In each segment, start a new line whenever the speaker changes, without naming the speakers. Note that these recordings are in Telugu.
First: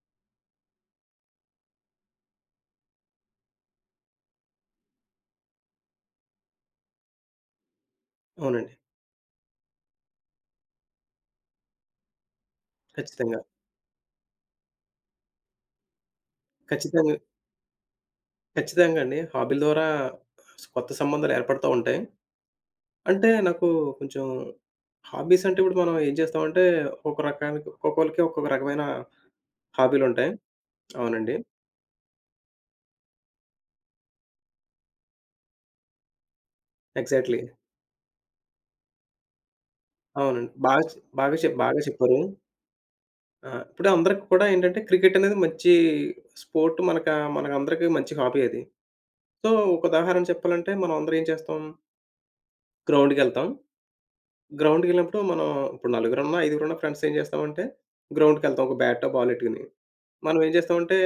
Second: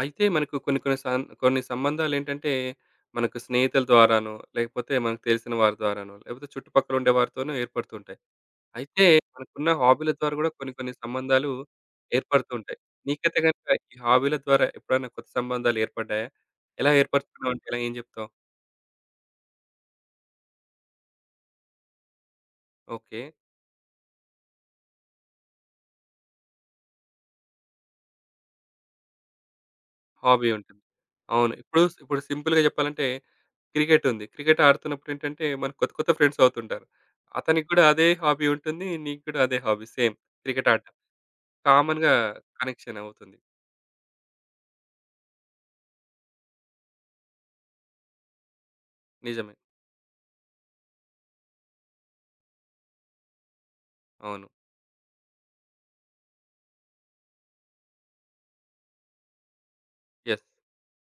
అయితే మనకు కొన్ని కొన్ని సం కొన్ని సంబంధాలేంటంటే, మనకు స్నేహితుల ద్వారానో, లేకపోతే మనకు తెలిసిన వారి ద్వారానో, లేకపోతే చుట్టుపక్కల ఉండే వారితోనో ఏర్పడుతుంటాయి.
అవునండి.
అయితే మనకున్న హాబీల ద్వారా గూడా కొన్ని కొన్ని సంబంధాలు ఏర్పడుతుంటాయి.
ఖచ్చితంగా.
నీకైతే గనుక ఈ హాబీల ద్వారా ఎప్పుడైనా కొత్త సంబంధాలు ఏర్పడ్డాయా? ఎలా
ఖచ్చితంగా,
ఏర్పరుచుకున్నావు అంటే ఎలా ఏం జెప్తావు?
ఖచ్చితంగా అండి, హాబీల ద్వారా కొత్త సంబంధాలు ఏర్పడతా ఉంటాయి.
ఓకే.
అంటే నాకు కొంచెం హాబీస్ అంటే ఇప్పుడు మనం ఏం చేస్తామంటే, ఒక్కొక్క రకానికి ఒక్కొక్కళ్ళకి ఒక్కొక్క రకమైన హాబీలుంటాయి.
హాబీ ఉంటుంది.
అవునండి.
అవును. ఇప్పుడు ఇప్పుడు సింపుల్‌గా జెప్పాలంటే క్రికెట్ ఉంది. క్రికెట్ ఆడుతున్నప్పుడేంటంటే మనకు కొత్త కొత్త ఫ్రెండ్స్ అవుతుంటారు.
ఎగ్జాక్ట్‌లీ.
అతనికి గూడా అదే హాబీ ఉంటుంది. నీకు గూడా అదే హాబీ సేమ్
అవునండి.
క్రికెట్
బాగా
ఆడడం.
చె బాగా చె బాగా
కామన్‌గా
చెప్పారు.
కనెక్షన్ అవుతుంది.
ఆ! ఇప్పుడు అందరికి కూడా ఏంటంటే, క్రికెట్ అనేది మంచి స్పోర్ట్. మనకందరికి మంచి హాబీ అది. సో,
నిజమే.
ఒక ఉదాహరణ చెప్పాలంటే, మనం అందరం ఏం చేస్తాం, గ్రౌండ్‌కెళ్తాం.
అవును.
గ్రౌండ్‌కెళ్ళినప్పుడు మనం ఇప్పుడు నలుగురున్నా, ఐదుగురున్నా ఫ్రెండ్స్ ఏం చేస్తామంటే, గ్రౌండ్‌కెళ్తాం, ఒక బ్యాటో, బాల్ ఎట్టుకుని. మనం
యెస్.
ఏం చేస్తామంటే,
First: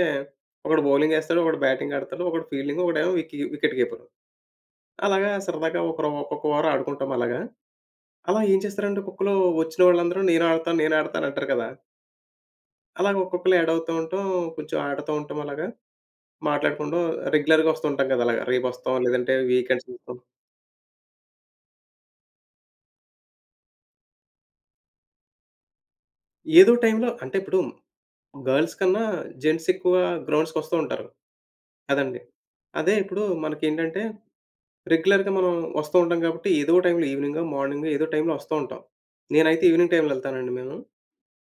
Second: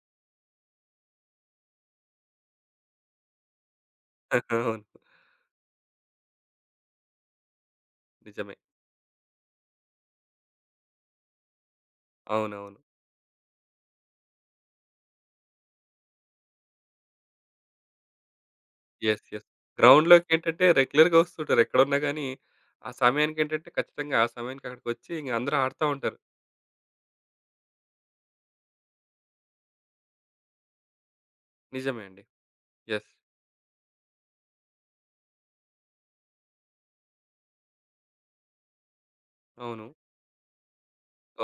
ఒకడు బౌలింగ్ ఏస్తాడు, ఒకడు బ్యాటింగ్ ఆడతాడు, ఒకడు ఫీల్డింగ్, ఒకడేమో వికెట్ కీపరు.
అవును.
అలాగా సరదాగా ఒకరు ఒక్కొక్క ఓవర్ ఆడుకుంటాం అలాగా. అలా
నిజమే.
ఏం చేస్తారంటే, ఒక్కొక్కళ్ళు వచ్చిన వాళ్ళందరూ నేను ఆడతాను, నేను ఆడతాను అంటారు కదా!
అవునవును.
అలాగ ఒక్కొక్కళ్ళు యాడ్ అవుతూ ఉంటాం. కొంచెం ఆడుతూ ఉంటాం అలాగా. మాట్లాడుకుంటూ రెగ్యులర్‌గా వస్తూ ఉంటాం కదా! అలాగా రేపొస్తాం
యెస్.
లేదంటే
యెస్.
వీకెండ్స్ వస్తాం.
గ్రౌండ్‌లోకేంటంటే రెగ్యులర్‌గా వస్తుంటారు. ఎక్కడున్నా గాని, ఆ సమయానికేంటంటే ఖచ్చితంగా ఆ సమయానికి అక్కడికొచ్చి ఇంక అందరూ ఆడుతా ఉంటారు.
ఏదో టైంలో అంటే ఇప్పుడు గర్ల్స్ కన్నా జెంట్స్ ఎక్కువ గ్రౌండ్స్‌కొస్తూ ఉంటారు.
నిజమే
అదండి.
అండి.
అదే
యెస్.
ఇప్పుడు మనకేంటంటే, రెగ్యులర్‌గా మనం వస్తూ ఉంటాం కాబట్టి, ఏదో టైంలో ఈవెనింగో, మార్నింగో ఏదో టైంలో వస్తూ ఉంటాం. నేనైతే
అవును.
ఈవెనింగ్ టైంలో ఎళ్తానండి మేము.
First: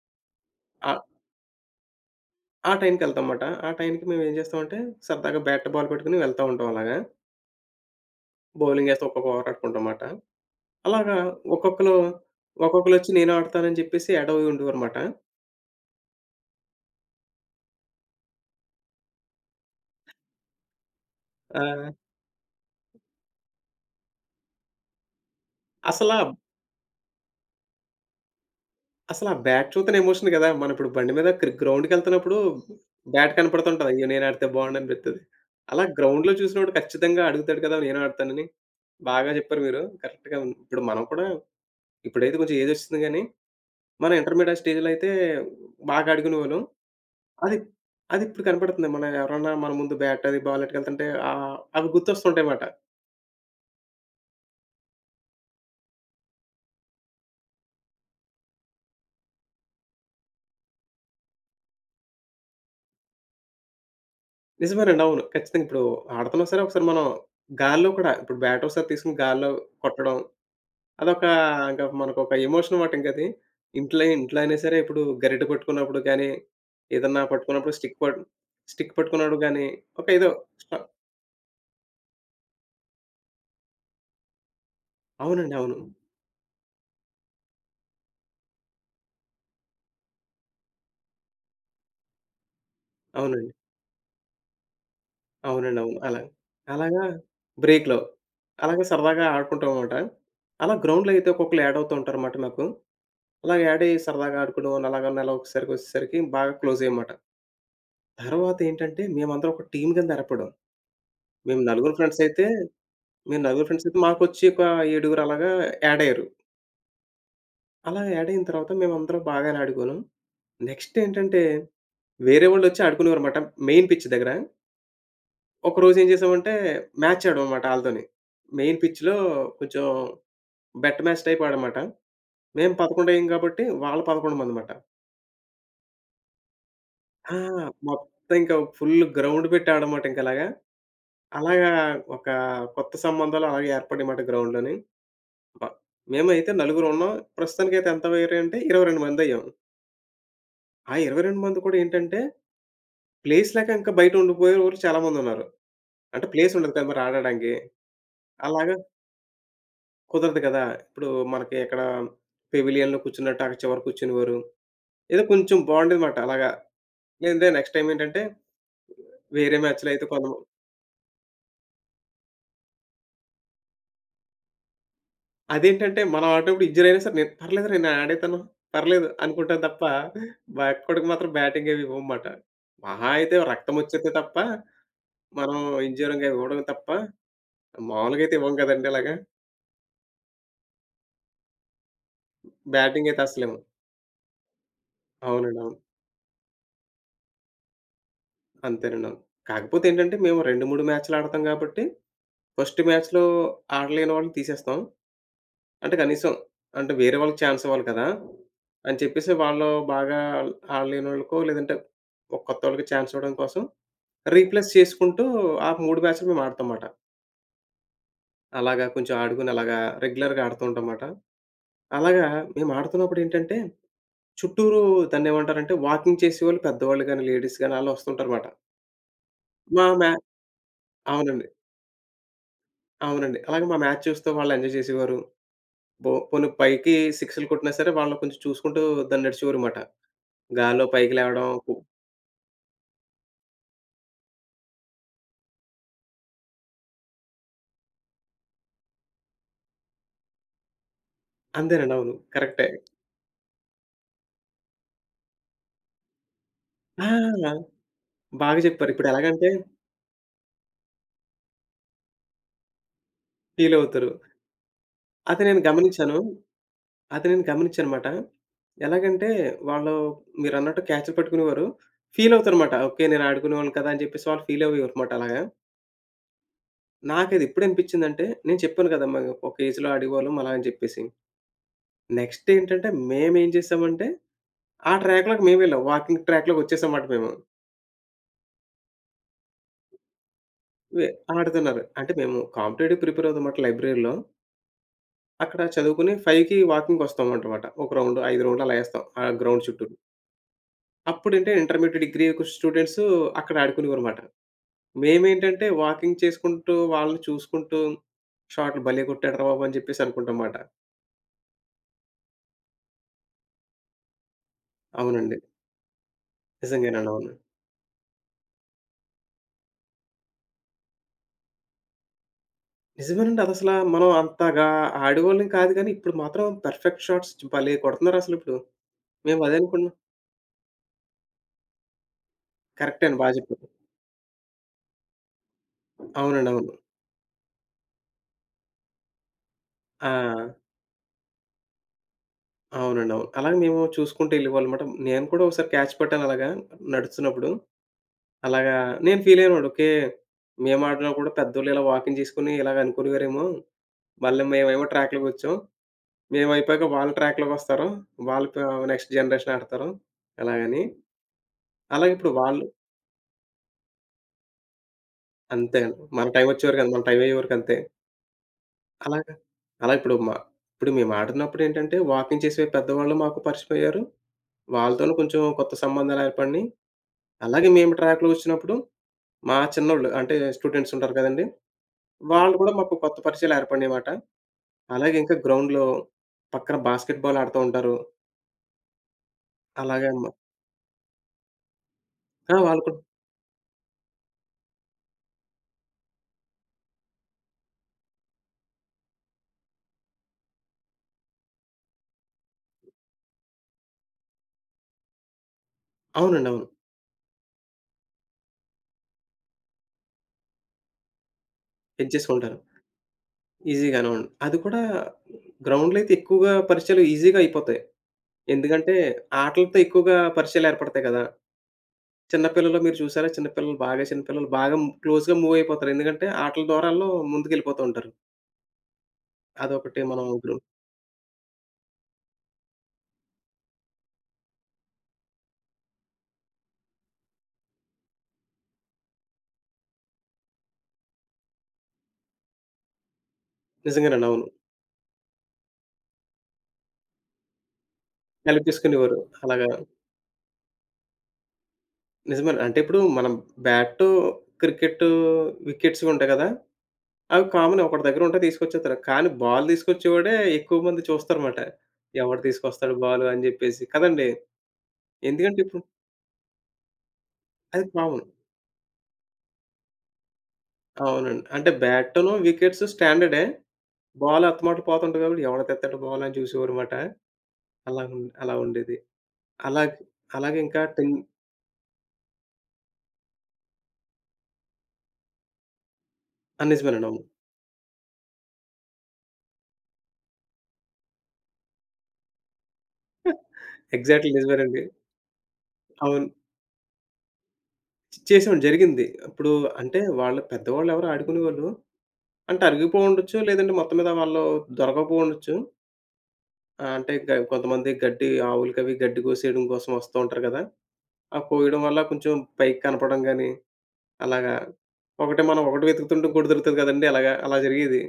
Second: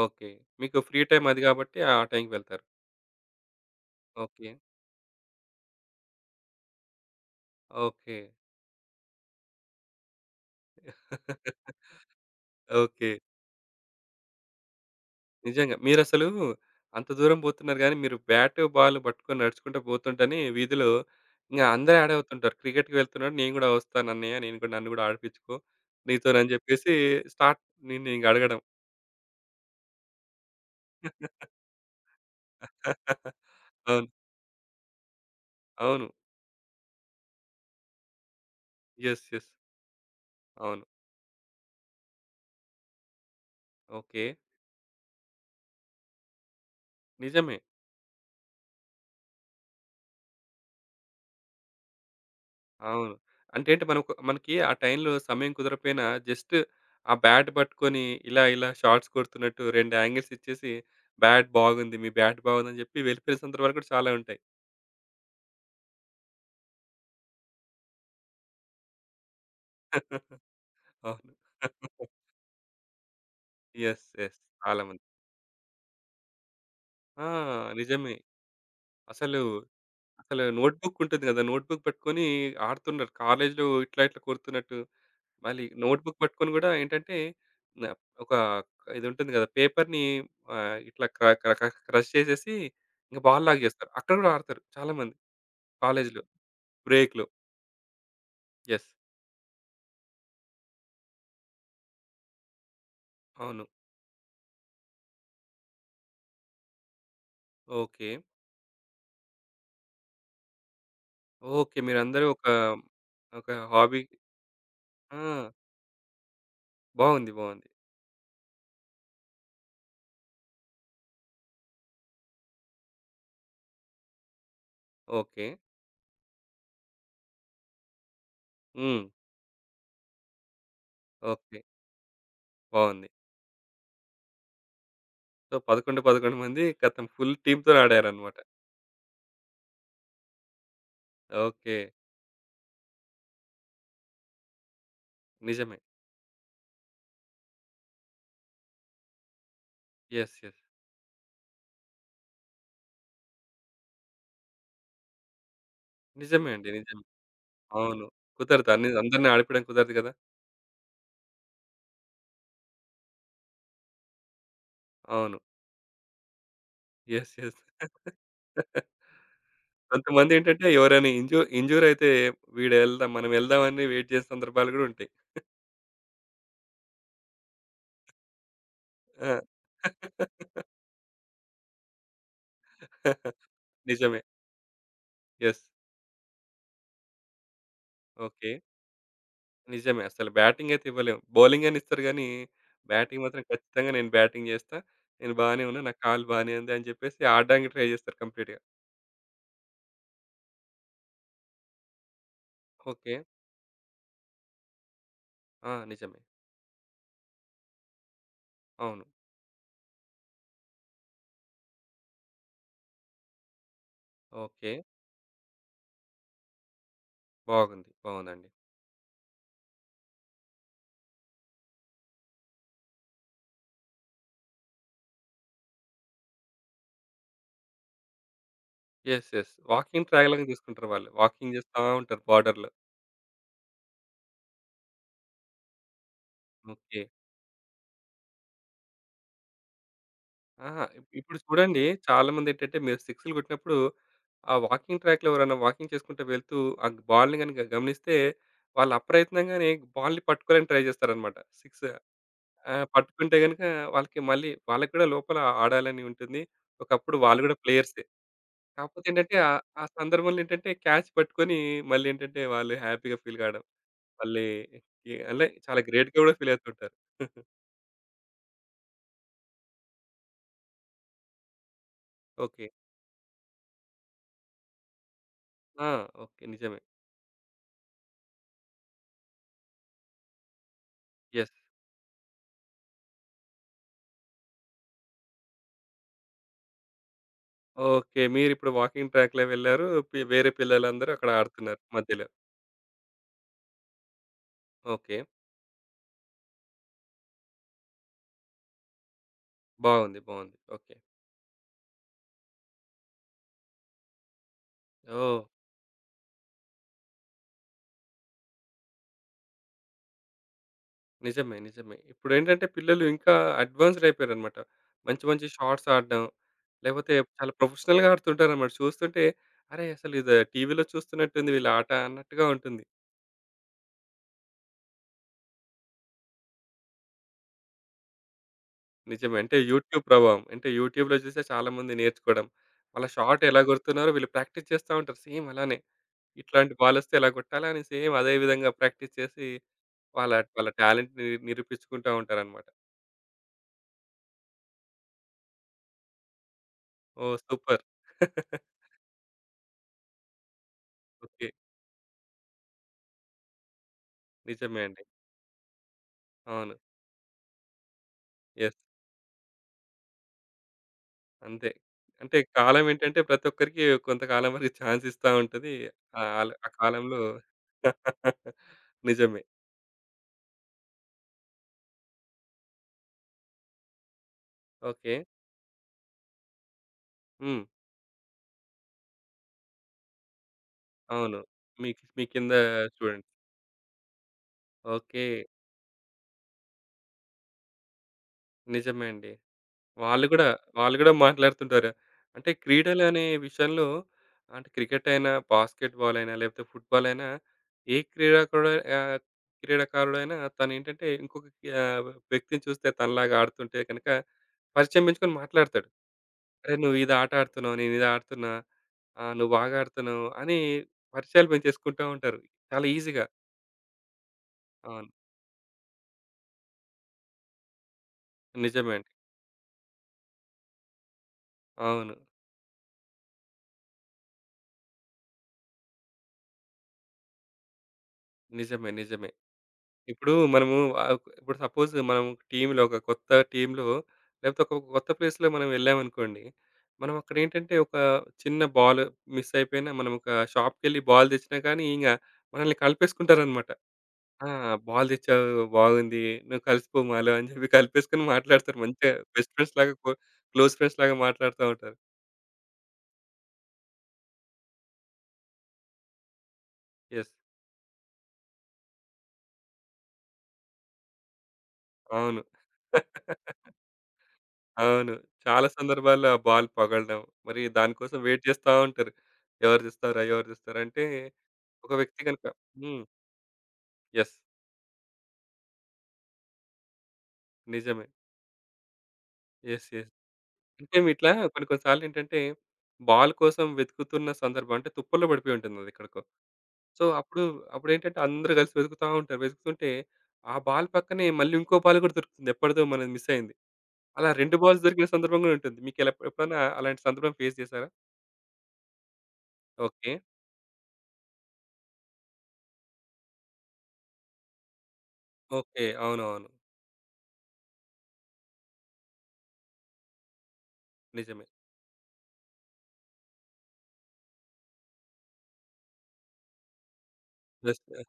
ఓకే. మీకు
ఆ,
ఫ్రీ టైమ్ అది గాబట్టి ఆ టైంకి వెళ్తారు.
ఆ టైంకెళ్తాంమాట. ఆ టైంకి మేమేం
ఓకే.
చేస్తామంటే, సరదాగా బ్యాట్, బాల్ పట్టుకొని వెళ్తా ఉంటాం అలాగా.
ఓకే.
బౌలింగ్ ఏస్తూ ఒక్కొక్క ఓవర్ ఆడుకుంటాంమాట. అలాగా ఒక్కొక్కళ్ళు ఒక్కొక్కళ్ళొచ్చి
ఓకే.
నేను ఆడతానని చెప్పేసి ఎడవి ఉండేవారమాట.
నిజంగా. మీరసలు అంత దూరం పోతున్నారు గానీ, మీరు బ్యాట్, బాల్ పట్టుకొని నడుచుకుంటూ పోతుంటేనే వీధిలో
ఆ!
ఇంగ అందరూ యాడ్ అవుతుంటారు. "క్రికెట్‌కి వెళ్తున్నాడు. నేను గూడా వస్తానన్నయ్య. నేను కూడా నన్ను గూడా ఆడిపిచ్చుకో
అసలా
నీతోనని" జెప్పేసి స్టార్ట్ నిన్నింక అడగడం.
అసలా బ్యాట్ చూస్తేనే ఎమోషన్ గదా! మనం ఇప్పుడు బండి మీద గ్రౌండ్‌కెళ్తున్నప్పుడు బ్యాట్ కనపడుతుంటది. అయ్యో!
అవును.
నేను ఆడితే బావుండనిపిత్తది. అలా
అవును.
గ్రౌండ్‌లో చూసినోడు ఖచ్చితంగా అడుగుతాడు కదా, నేను ఆడతానని.
యెస్.
బాగా
యెస్.
చెప్పారు మీరు. కరెక్ట్‌గా ఇప్పుడు
అవును.
మనం కూడా, ఇప్పుడైతే కొంచెం ఏజొచ్చేసింది గానీ, మన
ఓకే.
ఇంటర్మీడియట్ స్టేజ్‌లో అయితే బాగా అడుగునేవాళ్ళం.
నిజమే.
అది అది ఇప్పుడు కనపడుతుంది. మన ఎవరన్నా మన ముందు బ్యాట్ అది బాల్ ఎట్టుకెళ్తుంటే ఆహ్, అవి గుర్తొస్తుంటాయమాట.
అవును. అంటే ఏంటి మనకి ఆ టైంలో సమయం కుదరకపోయినా జస్ట్ ఆ బ్యాట్ పట్టుకొని ఇలా ఇలా షాట్స్ కొడుతున్నట్టు 2 యాంగిల్స్ ఇచ్చేసి, "బ్యాట్ బాగుంది. మీ బ్యాట్ బాగుందని" జెప్పి వెళ్ళిపోయిన సందర్భాలు కూడా చాలా ఉంటాయి.
నిజమేనండి. అవును. ఖచ్చితంగా ఇప్పుడు ఆడుతున్నా సరే, ఒకసారి మనం గాల్లో కూడా ఇప్పుడు బ్యాట్ ఒకసారి తీసుకొని గాల్లో కొట్టడం అదొక
అవును.
ఇంక మనకొక ఎమోషన్ మాట ఇంకది. ఇంట్లో
యెస్.
ఇంట్లో
యెస్.
అయినా సరే,
చాలా
ఇప్పుడు
మంది.
గరిటె పట్టుకున్నప్పుడు గానీ, ఏదన్నా
ఆ!
పట్టుకున్నప్పుడు,
నిజమే.
స్టిక్
అసలు,
పట్టుకున్నప్పుడు గానీ, ఒక ఏదో
అసలు
స్ట
నోట్‌బుక్ ఉంటుంది గదా! నోట్‌బుక్ పట్టుకొని ఆడుతున్నారు. కాలేజ్‌లో ఇట్లా, ఇట్లా కొడుతున్నట్టు.
అవునండి.
మళ్ళీ
అవును.
నోట్‌బుక్ పట్టుకొని గూడా ఏంటంటే, న ఒక ఇది ఉంటుంది గదా! పేపర్‌ని ఇట్లా క్ర క్ర క్ర క్రష్ చేసేసి ఇంక బాల్
అవునండి.
లాగా చేస్తారు. అక్కడ గూడా ఆడతారు చాలామంది
అవునండి. అవును. అలా.
కాలేజ్‌లో.
అలాగా
బ్రేక్‌లో.
బ్రేక్‌లో. అలాగే
యెస్.
సరదాగా ఆడుకుంటాం మాట. అలా గ్రౌండ్‌లో అయితే ఒక్కొక్కళ్ళు యాడ్ అవుతూ ఉంటారన్నమాట మాకు. అలా
అవును.
యాడ్ అయ్యి సరదాగా ఆడుకోవడం అలాగా నెల ఒకసారికొచ్చేసరికి బాగా క్లోజ్ అయ్యాం మాట.
ఓకే.
తర్వాత ఏంటంటే, మేమందరం ఒక టీమ్ కింద ఏర్పడాం. మేము
ఓకే.
నలుగురు ఫ్రెండ్స్
మీరందరూ
అయితే
ఒక,
మేము
ఒక
నలుగురు ఫ్రెండ్స్ అయితే
హాబీ
మాకొచ్చి ఒక
ఆ!
ఏడుగురు అలాగా యాడ్ అయ్యారు.
బాగుంది. బాగుంది.
అలా యాడ్ అయిన తర్వాత మేమందరం బాగానే ఆడుకున్నాం. నెక్స్ట్ ఏంటంటే, వేరే వాళ్ళొచ్చి ఆడుకునేవారన్నమాట మెయిన్ పిచ్ దగ్గర.
ఓకే.
ఒకరోజు ఏం చేసామంటే, మ్యాచ్ ఆడామన్నమాట ఆళ్ళతోని, మెయిన్
హ్మ్.
పిచ్‌లో కొంచెం బెట్ మ్యాచ్ టైప్
ఓకే.
ఆడామమాట. మేము
బావుంది.
11 అయ్యాం కాబట్టి వాళ్ళు 11 మందన్నమాట.
సో, 11 మంది ఖతం
ఆ!
ఫుల్ టీమ్‌తోని
మొత్తం
ఆడారనమాట.
ఇంకా ఫుల్ గ్రౌండ్ పెట్టి ఆడామమాట ఇంకలాగా. అలాగా అలాగా
ఓకే.
ఒక కొత్త సంబంధాలు అలాగే ఏర్పడ్డాయన్నమాట గ్రౌండ్‌లోని. మ
నిజమే.
మేమైతే నలుగురున్నాం. ప్రస్తుతానికైతే ఎంత అయ్యారంటే, 22 మందయ్యాం.
యెస్. యెస్.
ఆ 22 మంది కూడా ఏంటంటే, ప్లేస్ లేక ఇంకా బయట ఉండిపోయేవారు చాలా మందున్నారు. అంటే
నిజమే
ప్లేస్
అండి.
ఉండదు కదా మరి
నిజమే.
ఆడడానికి.
అవును. కుదరదు.
అలాగా
అన్ని అందరిని ఆడిపీయడం కుదరదు గదా!
కుదరదు కదా! ఇప్పుడు మనకి ఎక్కడ పెవిలియన్‌లో కూర్చున్నట్టు అక్కడ చివర కూర్చునేవారు. ఏదో
అవును.
కొంచెం బావుండేదిమాట అలాగా.
యెస్.
లేదంటే
యెస్.
నెక్స్ట్ టైమ్ ఏంటంటే, వేరే మ్యాచ్‌లో అయితే కొందమ
కొంతమందేంటంటే ఎవరైనా ఇంజ్యూర్ అయితే వీడెళ్దాం మనం ఎళ్దామని వెయిట్ చేసే సందర్భాలు గూడా ఉంటాయి.
అదేంటంటే, మనం ఆడేటప్పుడు ఇంజ్యూర్ అయినా సరే, నేను పర్లేదురా నేను ఆడేతాను, పర్లేదు
ఆ!
అనుకుంటాను తప్ప, మా ఒక్కడికి మాత్రం బ్యాటింగ్ అవి ఇవ్వమమాట. మహా అయితే రక్తం వచ్చేత్తే
నిజమే.
తప్ప మనం
యెస్.
ఎంజోరింగ్‌గా ఇవ్వడం తప్ప, మామూలుగైతే
ఓకే.
ఇవ్వం కదండీ అలాగా.
నిజమే. అసలు బ్యాటింగ్ అయితే ఇవ్వలేం. బౌలింగ్ అని ఇస్తారు గానీ,
బ్యాటింగయితే
బ్యాటింగ్ మాత్రం
అస్సలివ్వం.
ఖచ్చితంగా నేను బ్యాటింగ్ జేస్తా. నేను
అవునండి.
బానే
అవును.
ఉన్నా. నా కాలు బానే ఉంది అని జెప్పేసి ఆడడానికి ట్రై జేస్తారు కంప్లీట్‌గా.
అంతేనండి. అవును. కాకపోతే ఏంటంటే, మేము 2, 3 మ్యాచ్‌లు ఆడతాం కాబట్టి, ఫస్ట్
ఓకే.
మ్యాచ్‌లో ఆడలేని వాళ్ళని తీసేస్తాం.
ఆ!
అంటే
నిజమే.
కనీసం అంటే వేరే వాళ్ళకి ఛాన్స్ ఇవ్వాలి కదా అని
అవును.
చెప్పేసి, వాళ్ళు బాగా ఆడలేనోళ్ళకో, లేదంటే ఒక కొత్తోళ్ళకి ఛాన్స్ ఇవ్వడం కోసం రీప్లేస్
ఓకే.
చేసుకుంటూ ఆ 3 మ్యాచ్‌లు మేము ఆడతాం మాట.
బాగుంది. బావుందండి.
అలాగా కొంచెం ఆడుకొని అలాగా రెగ్యులర్‌గా ఆడుతూ ఉంటాం మాట. అలాగా మేము ఆడుతున్నప్పుడేంటంటే, చుట్టూరు దాన్నేమంటారంటే, వాకింగ్ చేసేవాళ్ళు పెద్దవాళ్ళు గాని, లేడీస్ గాని ఆళ్ళు వస్తుంటారుమాట.
యెస్. యెస్.
మా
వాకింగ్
మ్యా
ట్రాక్ లాగా తీసుకుంటారు వాళ్ళు.
అవునండి.
వాకింగ్ జేస్తా ఉంటారు బార్డర్‌లో.
అవునండి. అలాగే మా మ్యాచ్ చూస్తూ వాళ్ళు ఎంజాయ్ చేసేవారు. బో పోనీ పైకి
ఓకే.
సిక్స్‌లు కొట్టినా సరే, వాళ్ళు కొంచెం చూసుకుంటూ దాన్ని నడిచేవారుమాట.
ఆహా!
గాల్లో పైకి
ఇప్పుడు
లేవడం కు
చూడండి చాలామందేంటంటే మీరు సిక్స్‌లు గొట్టినప్పుడు ఆ వాకింగ్ ట్రాక్‌లో ఎవరైనా వాకింగ్ చేసుకుంటూ వెళ్తూ ఆ బాల్‌ని గనుక గమనిస్తే వాళ్ళు అప్రయత్నంగానే బాల్‌ని పట్టుకోవడానికి ట్రై జేస్తారన్నమాట. సిక్స్
అంతేనండి. అవును. కరెక్టే.
ఆ! పట్టుకుంటే గనుక వాళ్ళకి కూడా లోపల ఆడాలని ఉంటుంది.
ఆ!
ఒకప్పుడు వాళ్ళు కూడా ప్లేయర్సే.
బాగా చెప్పారు.
కాకపోతే ఏంటంటే
ఇప్పుడెలాగంటే
ఆ సందర్భంలో ఏంటంటే క్యాచ్ పట్టుకొని మళ్ళీ ఏంటంటే వాళ్ళు హ్యాపీగా ఫీల్ కావడం.
ఫీలవుతారు.
మళ్ళీ
అది
అంటే
నేను
చాలా
గమనించాను.
గ్రేట్‌గా కూడా ఫీల్ అవుతుంటారు.
అది నేను గమనించానుమాట. ఎలాగంటే వాళ్ళు మీరన్నట్టు క్యాచులు పట్టుకునేవారు.
ఓకే.
ఫీలవుతారుమాట. ఓకే. నేను ఆడుకునేవాడిని కదా! అని చెప్పేసి వాళ్ళు ఫీలయ్యేవారుమాట అలాగా.
ఆ! ఓకే. నిజమే.
నాకది ఎప్పుడనిపించిందంటే, నేను చెప్పాను కదా మాకు ఒక ఏజ్‌లో ఆడేవాళ్ళం అలా అని చెప్పేసి.
యెస్.
నెక్స్ట్ ఏంటంటే, మేమేం చేసామంటే, ఆ ట్రాక్‌లోకి మేమెళ్ళాం. వాకింగ్ ట్రాక్‌లోకొచ్చేసామాట మేము.
ఓకే. మీరిప్పుడు వాకింగ్ ట్రాక్‌లో వెళ్లారు. వేరే
వె
పిల్లలందరూ అక్కడ
ఆడుతున్నారు.
ఆడుతున్నారు
అంటే
మధ్యలో.
మేము కాంపిటేటివ్‌కి ప్రిపేర్ అవుతామాట లైబ్రరీలో.
ఓకే.
అక్కడ చదువుకొని 5కి వాకింగ్‌కొస్తామనమాట. ఒక రౌండ్ 5 రౌండ్లు అలా ఏస్తాం ఆ గ్రౌండ్ చుట్టూ.
బాగుంది. బాగుంది. ఓకే.
అప్పుడేంటే ఇంటర్మీడియేట్, డిగ్రీ స్టూడెంట్స్ అక్కడ ఆడుకునేవారుమాట.
ఓహ్!
మేమేంటంటే, వాకింగ్ చేసుకుంటూ, వాళ్ళని చూసుకుంటూ, షాట్లు భలే కొట్టాడురా బాబు! అని చెప్పేసి అనుకుంటాం మాట.
నిజమే. నిజమే. ఇప్పుడేంటంటే పిల్లలు ఇంకా అడ్వాన్స్‌డ్ అయిపోయారన్నమాట. మంచి
అవునండి.
మంచి షాట్స్ ఆడడం,
నిజంగానండి.
లేకపోతే
అవును.
చాలా ప్రొఫెషనల్‌గా ఆడుతుంటారన్నమాట. చూస్తుంటే అరే! అసలు ఇది టీవీలో చూస్తున్నట్టుంది వీళ్ళ ఆట అన్నట్టుగా ఉంటుంది.
నిజమేనండి. అదసలా మనం అంతగా ఆడేవాళ్ళం కాదు గానీ, ఇప్పుడు మాత్రం పర్ఫెక్ట్ షాట్స్ చ్ భలే కొడుతున్నారసలిప్పుడు.
నిజమే.
మేము
అంటే
అదే అనుకున్నాం.
యూట్యూబ్ ప్రభావం. అంటే యూట్యూబ్‌లో చూసే చాలామంది నేర్చుకోవడం.
కరెక్టే
వాళ్ళ
అండి. బా
షాట్ ఎలా
చెప్పారు.
కొడుతున్నారో వీళ్ళు ప్రాక్టీస్ చేస్తా ఉంటారు సేమ్ అలానే.
అవునండి. అవును.
ఇట్లాంటి బాలొస్తే ఎలా కొట్టాలా అని సేమ్ అదే విధంగా ప్రాక్టీస్ చేసి
ఆ!
వాళ్ళ వాళ్ళ టాలెంట్‌ని నిరూపించుకుంటా ఉంటారన్నమాట.
అవునండి. అవును. అలాగే మేము చూసుకుంటూ ఎళ్ళేవాళ్ళమాట. నేను కూడా ఒకసారి క్యాచ్ పట్టాను అలాగా
ఓహ్!
నడుస్తున్నప్పుడు.
సూపర్.
అలాగా నేను ఫీలయ్యేవాడు. ఓకే. మేము ఆడినా కూడా
ఓకే.
పెద్దోళ్ళు ఇలా వాకింగ్ చేసుకొని ఇలాగ అనుకునేవారేమో. మళ్ళీ
నిజమే
మేమేమో
అండి.
ట్రాక్‌లోకొచ్చాం.
అవును.
మేమయిపోయాక వాళ్ళు ట్రాక్‌లోకొస్తారు. వాళ్ళు ప
యెస్.
నెక్స్ట్ జనరేషన్ ఆడతారు అలాగని.
అంతే.
అలాగే ఇప్పుడు
అంటే
వాళ్ళు
కాలం ఏంటంటే ప్రతి ఒక్కరికి కొంతకాలం వరకు ఛాన్స్ ఇస్తా ఉంటది.
అంతే అండి.
ఆ!
మన
ఆల్ ఆ
టైమొచ్చేవరకు మన
కాలంలో
టైమయ్యేవరకు అంతే. అలాగా
నిజమే.
అలా ఇప్పుడు మా ఇప్పుడు మేమాడుతున్నప్పుడేంటంటే, వాకింగ్ చేసే పెద్దవాళ్ళు మాకు పరిచయమయ్యారు. వాళ్ళతోనూ
ఓకే.
కొంచెం కొత్త సంబంధాలేర్పడినియి.
హ్మ్.
అలాగే మేము ట్రాక్‌లో ఒచ్చినప్పుడు మా చిన్నోళ్ళు అంటే, స్టూడెంట్స్ ఉంటారు
అవును.
కదండీ!
మీ మీ కింద
వాళ్ళు కూడా మాకు కొత్త
స్టూడెంట్.
పరిచయాలేర్పడినియమాట. అలాగే
ఓకే.
ఇంకా గ్రౌండ్‌లో పక్కన బాస్కెట్ బాల్ ఆడుతూ ఉంటారు.
నిజమే అండి.
అలాగే
వాళ్ళు
మ
గూడా వాళ్ళు గూడా మాట్లాడుతుంటారు. అంటే
ఆ! వాళ్ళు కూడా
క్రీడలు అనే విషయంలో అంటే క్రికెట్ అయినా, బాస్కెట్ బాల్ అయినా, లేకపోతే ఫుట్‌బాల్ అయినా ఏ క్రీడాకుడ ఆహ్, క్రీడాకారుడైనా తనేంటంటే ఇంకొక వ్యక్తిని చూస్తే తనలాగా ఆడుతుంటే గనక పరిచయం పెంచుకొని మాట్లాడతాడు.
అవునండి. అవును.
అరే నువ్వు ఇది ఆట ఆడుతున్నావు, నేను ఇది ఆడుతున్నా. ఆ! నువ్వు బాగా ఆడుతున్నావు అని పరిచయాలు పెంచేసుకుంటా ఉంటారు.
పెంచేసుకుంటారు.
చాలా ఈజీగా.
ఈజీగానే అవును. అది కూడా
అవును.
గ్రౌండ్‌లో అయితే ఎక్కువగా పరిచయాలు ఈజీగా అయిపోతాయి.
నిజమే
ఎందుకంటే,
అండి.
ఆటలతో ఎక్కువగా పరిచయాలేర్పడతాయి కదా!
అవును.
చిన్న పిల్లలు మీరు చూసారా? చిన్న పిల్లలు బాగా క్లోజ్‌గా మూవ్ అయిపోతారు. ఎందుకంటే, ఆటల ద్వారా ఆళ్ళు ముందుకెళ్ళిపోతూ ఉంటారు.
నిజమే. నిజమే.
అదొకటి మనం
ఇప్పుడు
ఇప్పుడు
మనము ఇప్పుడు సపోజ్ మనం ఒక కొత్త టీమ్‌లో లేకపోతే ఒక కొత్త ప్లేస్‌లో మనం వెళ్ళామనుకోండి. మనం అక్కడ ఏంటంటే ఒక చిన్న బాల్ మిస్ అయిపోయినా మనం ఒక షాప్‌కెళ్ళి బాల్ తెచ్చినా కానీ ఇంగ మనల్ని కలిపేసుకుంటారనమాట.
నిజంగానండి. అవును.
ఆ! బాల్ తెచ్చావు బాగుంది. నువ్వు కలిసిపో మాలో అని చెప్పి కలిపేసుకొని
కలెక్ట్
మాట్లాడతారు. మంచిగా
చేసుకునేవారు.
బెస్ట్
అలాగా
ఫ్రెండ్స్ లాగా క్లోజ్ ఫ్రెండ్స్ లాగా మాట్లాడుతా ఉంటారు.
నిజమేనండి. అంటే ఇప్పుడు మనం బ్యాటు, క్రికెటు, వికెట్స్ ఉంటాయి కదా!
యెస్.
అవి కామన్ ఒకడి దగ్గర ఉంటే తీసుకొచ్చేస్తారు. కానీ బాల్ తీసుకొచ్చేవాడే ఎక్కువ మంది చూస్తారన్నమాట, ఎవడు
అవును.
తీసుకొస్తాడు బాలు అని చెప్పేసి. కదండీ!
అవును.
ఎందుకంటే
చాలా
ఇప్పుడు
సందర్భాల్లో ఆ బాల్ పగలడం. మరి
అది
దానికోసం
కామన్.
వెయిట్ చేస్తా ఉంటారు. ఎవరు తెస్తారా? ఎవరు తెస్తారా? అంటే
అవునండి. అంటే
ఒక వ్యక్తి
బ్యాటును,
గనుక
వికెట్స్
హ్మ్.
స్టాండర్డే.
యెస్.
బాల్ అత్తమాట పోతుంటది కాబట్టి ఎవడు తెత్తాడు బాల్ అని చూసేవారుమాట.
నిజమే.
అలా ఉండేది.
యెస్.
అలాగే
యెస్.
అలాగే ఇంకా
అంటే
10
ఇట్లా కొన్ని కొన్ని సార్లు ఏంటంటే బాల్ కోసం వెతుకుతున్న సందర్భం అంటే తుప్పల్లో పడిపోయి ఉంటుంది అది ఎక్కడికో.
ఆ!
సో,
నిజమేనండి. అవును.
అప్పుడేంటంటే అందరూ కలిసి వెతుకుతా ఉంటారు. వెతుకుతుంటే ఆ బాల్ పక్కనే మళ్ళీ ఇంకో బాల్ కూడా దొరుకుతుంది. ఎప్పటిదో మనది మిస్ అయింది. అలా
ఎగ్జాక్ట్‌లీ
2
నిజమేనండి.
బాల్స్ దొరికిన సందర్భం గూడా ఉంటుంది. మీకెలా
అవును.
ఎప్పుడన్నా అలాంటి సందర్భం ఫేస్ చేసారా?
చేసాం జరిగింది. ఇప్పుడు అంటే
ఓకే.
వాళ్ళు పెద్దవాళ్ళు ఎవరో ఆడుకునేవాళ్ళు. అంటే అరిగిపోయుండొచ్చు. లేదంటే మొత్తం మీద వాళ్ళు దొరకకపోయుండొచ్చు.
ఓకే. అవునవును.
ఆ! అంటే గ కొంతమంది గడ్డి ఆవులకవి గడ్డి కోసేయడం కోసం వస్తూ ఉంటారు కదా! ఆ
నిజమే.
కోయడం వల్ల కొంచెం పైకి కనపడం గాని, అలాగా ఒకటే మనం ఒకటి వెతుకుతుంటే ఇంకోటి దొరుకుతది కదండీ! అలాగా అలా
జస్ట్
జరిగేది.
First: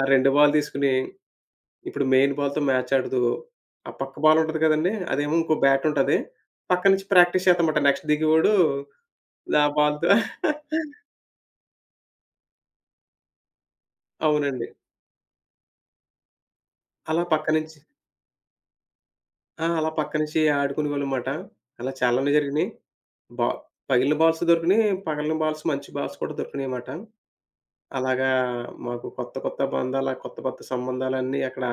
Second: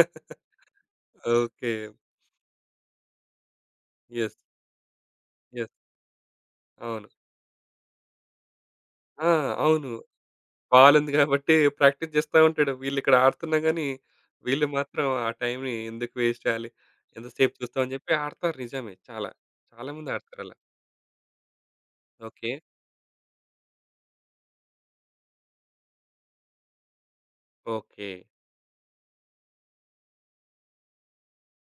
ఆ 2 బాల్ తీసుకొని
ఓకే.
ఇప్పుడు మెయిన్ బాల్‌తో మ్యాచ్ ఆడదు. ఆ పక్క
యెస్.
బాల్ ఉంటది కదండీ! అదేమో ఇంకో
యెస్.
బ్యాట్ ఉంటది. పక్క నుంచి
అవును.
ప్రాక్టీస్ చేద్దామట. నెక్స్ట్ దిగేవాడు
ఆ!
ఆ
అవును.
బాల్‌తో
బాలుంది గాబట్టి ప్రాక్టీస్ చేస్తా ఉంటాడు. వీళ్ళిక్కడ ఆడుతున్నా గానీ,
అవునండి.
వీళ్ళు మాత్రం ఆ టైమ్‌ని ఎందుకు వేస్ట్ చేయాలి?
అలా పక్క
ఎంతసేపు
నుంచి
చూస్తాం అని జెప్పి ఆడతారు నిజమే చాలా.
ఆ! అలా
చాలా మంది
పక్క నుంచి
ఆడతారలా.
ఆడుకునేవాళ్ళమాట. అలా చాలానే
ఓకే.
జరిగినాయి. బా పగిలిన బాల్స్ దొరికినాయి. పగలని బాల్స్ మంచి బాల్స్ కూడా దొరికినాయిమాట.
ఓకే.
అలాగా మాకు కొత్త కొత్త బంధాల, కొత్త కొత్త సంబంధాలన్నీ అక్కడ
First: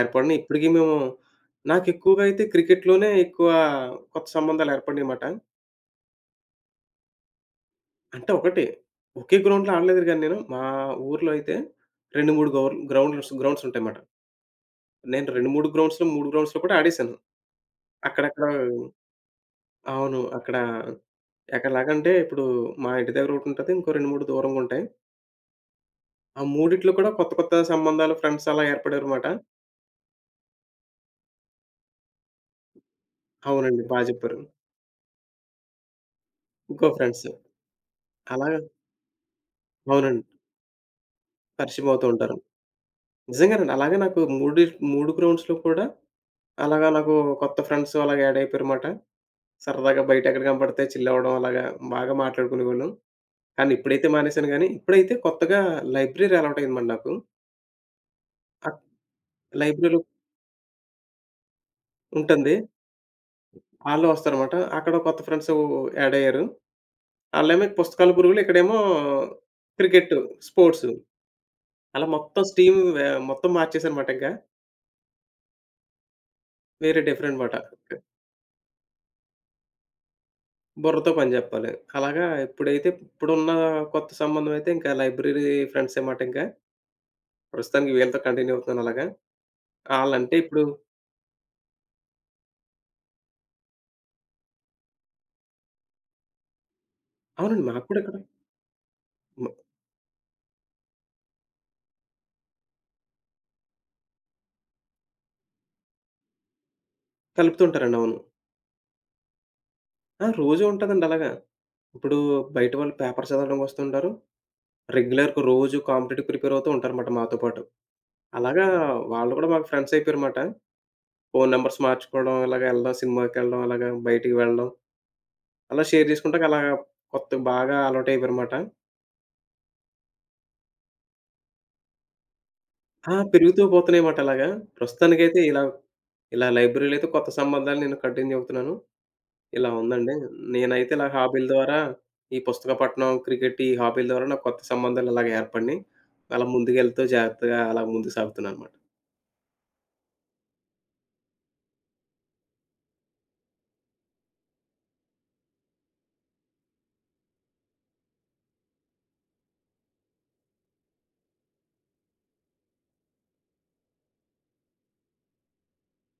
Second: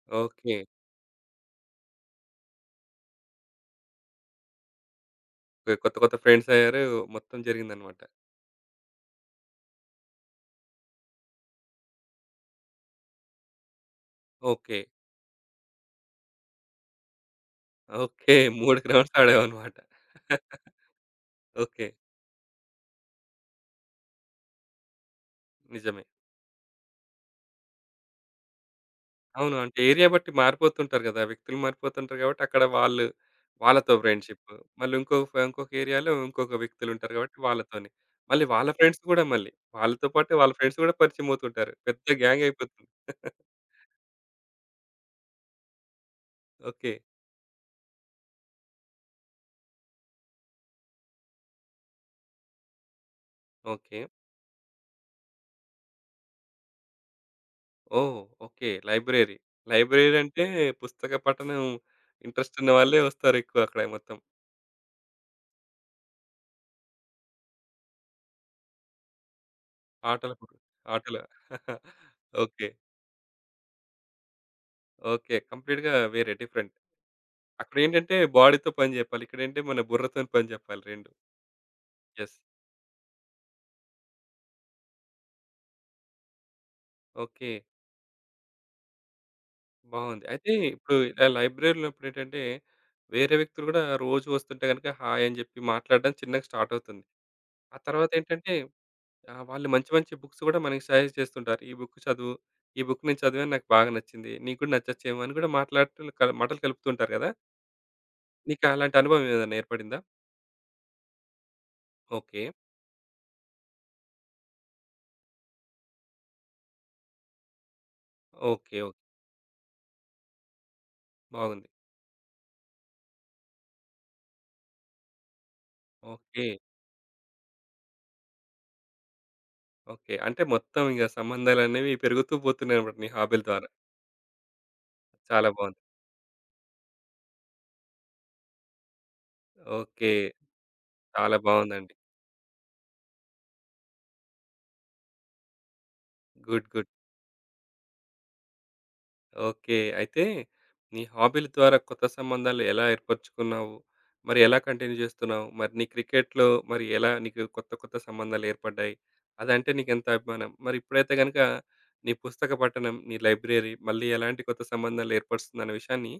ఏర్పడినాయి.
ఓకే.
ఇప్పటికి మేము నాకెక్కువగా అయితే క్రికెట్‌లోనే ఎక్కువ కొత్త సంబంధాలు ఏర్పడినాయిమాట.
కొత్త కొత్త ఫ్రెండ్సయ్యారు. మొత్తం జరిగిందనమాట.
అంటే ఒకటే. ఒకే గ్రౌండ్‌లో ఆడలేదు గానీ నేను. మా ఊర్లో అయితే 2, 3 గౌర్ గ్రౌండ్లుస్ గ్రౌండ్స్ ఉంటాయన్నమాట.
ఓకే.
నేను 2, 3 గ్రౌండ్స్‌లో 3 గ్రౌండ్స్‌లో కూడా ఆడేశాను.
ఓకే.
అక్కడక్కడ
3 గ్రౌండ్స్ ఆడావనమాట.
అవును. అక్కడ
ఓకే.
ఎక్కడలాగంటే ఇప్పుడు మా ఇంటి దగ్గర ఒకటుంటది. ఇంకో 2, 3 దూరంగా ఉంటాయి.
నిజమే.
ఆ మూడిట్లో కూడా కొత్త కొత్త సంబంధాలు, ఫ్రెండ్స్ అలా ఏర్పడారన్నమాట.
అవును. అంటే ఏరియా బట్టి మారిపోతుంటారు గదా! వ్యక్తులు మారిపోతుంటారు గాబట్టి అక్కడ వాళ్ళు
అవునండి.
వాళ్ళతో
బా జెప్పారు.
ఫ్రెండ్‌షిప్. మళ్ళీ ఇంకో ఇంకొక ఏరియాలో ఇంకొక
ఇంకో
వ్యక్తులుంటారు
ఫ్రెండ్స్.
గాబట్టి వాళ్ళతోని. మళ్ళీ
అలాగా
వాళ్ళ ఫ్రెండ్స్ గూడా మళ్ళీ. వాళ్ళతో
అవునండి.
పాటు వాళ్ళ ఫ్రెండ్స్ గూడా పరిచయమవుతుంటారు.
పరిచయం అవుతూ
పెద్ద
ఉంటారు.
గ్యాంగయిపోతుంది.
నిజంగానండి. అలాగే నాకు 3 గ్రౌండ్స్‌లో కూడా అలాగా
ఓకే.
నాకు కొత్త ఫ్రెండ్స్ అలాగా యాడ్ అయిపోయారన్నమాట. సరదాగా బయట ఎక్కడ కనపడితే చిల్ అవ్వడం అలాగా బాగా మాట్లాడుకునేవాళ్ళం. కానీ
ఓకే.
ఇప్పుడైతే మానేశాను గానీ, ఇప్పుడైతే కొత్తగా లైబ్రరీ అలవాటయిందన్నమాట నాకు.
ఓహ్! ఓకే.
అక్
లైబ్రరీ.
లైబ్రరీలో
లైబ్రరీ అంటే పుస్తక పఠనం
ఉంటుంది.
ఇంట్రెస్ట్ ఉన్న వాళ్ళే వస్తారు ఎక్కువ అక్కడ
ఆళ్ళు
మొత్తం.
వస్తారన్నమాట. అక్కడ కొత్త ఫ్రెండ్స్ యాడ్ అయ్యారు. ఆళ్ళేమో పుస్తకాల పురుగులు, ఇక్కడేమో క్రికెట్,
ఆటల పు-
స్పోర్ట్స్.
ఆటల
అలా మొత్తం
ఓకే.
స్ట్రీమ్ వే మొత్తం మార్చేసానన్నమాట ఇంక.
ఓకే. కంప్లీట్‌గా వేరే డిఫరెంట్.
వేరే డిఫరెంట్ మాట.
అక్కడేంటంటే బాడీతో పని జెప్పాలి. ఇక్కడేంటే మన బుర్రతోని పని జెప్పాలి
బుర్రతో
2.
పని జెప్పాలి. అలాగా
యెస్.
ఇప్పుడైతే ఇప్పుడున్న కొత్త సంబంధం అయితే ఇంకా లైబ్రరీ ఫ్రెండ్సే మాట ఇంకా.
ఓకే.
ప్రస్తుతానికి వీళ్ళతో కంటిన్యూ అవుతున్నాను అలాగా.
బావుంది.
ఆళ్ళంటే
అయితే
ఇప్పుడు
ఇప్పుడు ఇలా లైబ్రరీలో ఉన్నప్పుడేంటంటే వేరే వ్యక్తులు గూడా రోజు వస్తుంటే గనుక హాయ్ అని జెప్పి మాట్లాడడం చిన్నగా స్టార్ట్ అవుతుంది.
అవునండి.
ఆ
మాకు కూడా ఇక్కడ
తర్వాతేంటంటే ఆ!
మ
వాళ్ళు మంచి మంచి బుక్స్ గూడా మనకి సజెస్ట్ చేస్తుంటారు. ఈ బుక్ చదువు. ఈ బుక్ నేను చదివాను నాకు బాగా నచ్చింది. నీకు కూడా నచ్చచ్చేమో అని కూడా మాట్లాడుతూ మాటలు కలుపుతుంటారు గదా!
కలుపుతుంటారండి. అవును.
నీకు అలాంటి అనుభవం ఏదైనా ఏర్పడిందా?
ఆ! రోజు ఉంటదండి అలాగా. ఇప్పుడు
ఓకే.
బయట వాళ్ళు పేపర్ చదవడానికి వస్తుంటారు. రెగ్యులర్‌గా రోజు కాంపిటీటివ్‌కి ప్రిపేర్ అవుతూ ఉంటారన్నమాట మాతో పాటు. అలాగా
ఓకే. ఓకే.
వాళ్ళు కూడా మాకు ఫ్రెండ్స్ అయిపోయారన్నమాట. ఫోను
బాగుంది.
నంబర్స్ మార్చుకోవడం, ఇలాగ ఎళ్ళడం, సినిమాకెళ్ళడం, అలాగా బయటికి వెళ్ళడం, అలా షేర్ చేసుకుంటాక
ఓకే.
అలాగా కొత్త బాగా అలవాటయిపోయారన్నమాట.
ఓకే. అంటే మొత్తం ఇగ సంబంధాలనేవి పెరుగుతూ పోతున్నాయన్నమాట నీ
ఆ!
హాబీల
పెరుగుతూ
ద్వారా.
పోతున్నాయన్నమాట అలాగా. ప్రస్తుతానికైతే
చాలా
ఇలా
బాగుంది.
ఇలా లైబ్రరీలో అయితే కొత్త సంబంధాలు నేను కంటిన్యూ అవుతున్నాను. ఇలా
ఓకే.
ఉందండి. నేనైతే ఇలా
చాలా
హాబీల ద్వారా
బాగుందండి.
ఈ పుస్తక పఠనం, క్రికెట్, ఈ హాబీల ద్వారా నాకు కొత్త సంబంధాలు అలాగ ఏర్పడినియి. అలా
గుడ్. గుడ్.
ముందుకెళ్తూ జాగ్రత్తగా అలా ముందుకు సాగుతున్నాననమాట.
ఓకే. అయితే నీ హాబీల ద్వారా కొత్త సంబంధాలు ఎలా ఏర్పరచుకున్నావు? మరి ఎలా కంటిన్యూ చేస్తున్నావు? మరి నీ క్రికెట్‌లో మరి ఎలా నీకు కొత్త కొత్త సంబంధాలు ఏర్పడ్డాయి? అదంటే నీకెంత అభిమానం? మరి ఇప్పుడైతే గనుక నీ పుస్తక పఠనం, నీ లైబ్రరీ మళ్ళీ ఎలాంటి కొత్త సంబంధాలు ఏర్పరుస్తుందన్న విషయాన్ని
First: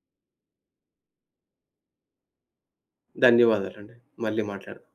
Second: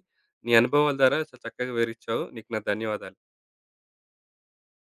నీ అనుభవాల ద్వారా చాలా చక్కగా వివరించావు. నీకు నా ధన్యవాదాలు.
ధన్యవాదాలండి. మళ్ళీ మాట్లాడదాం.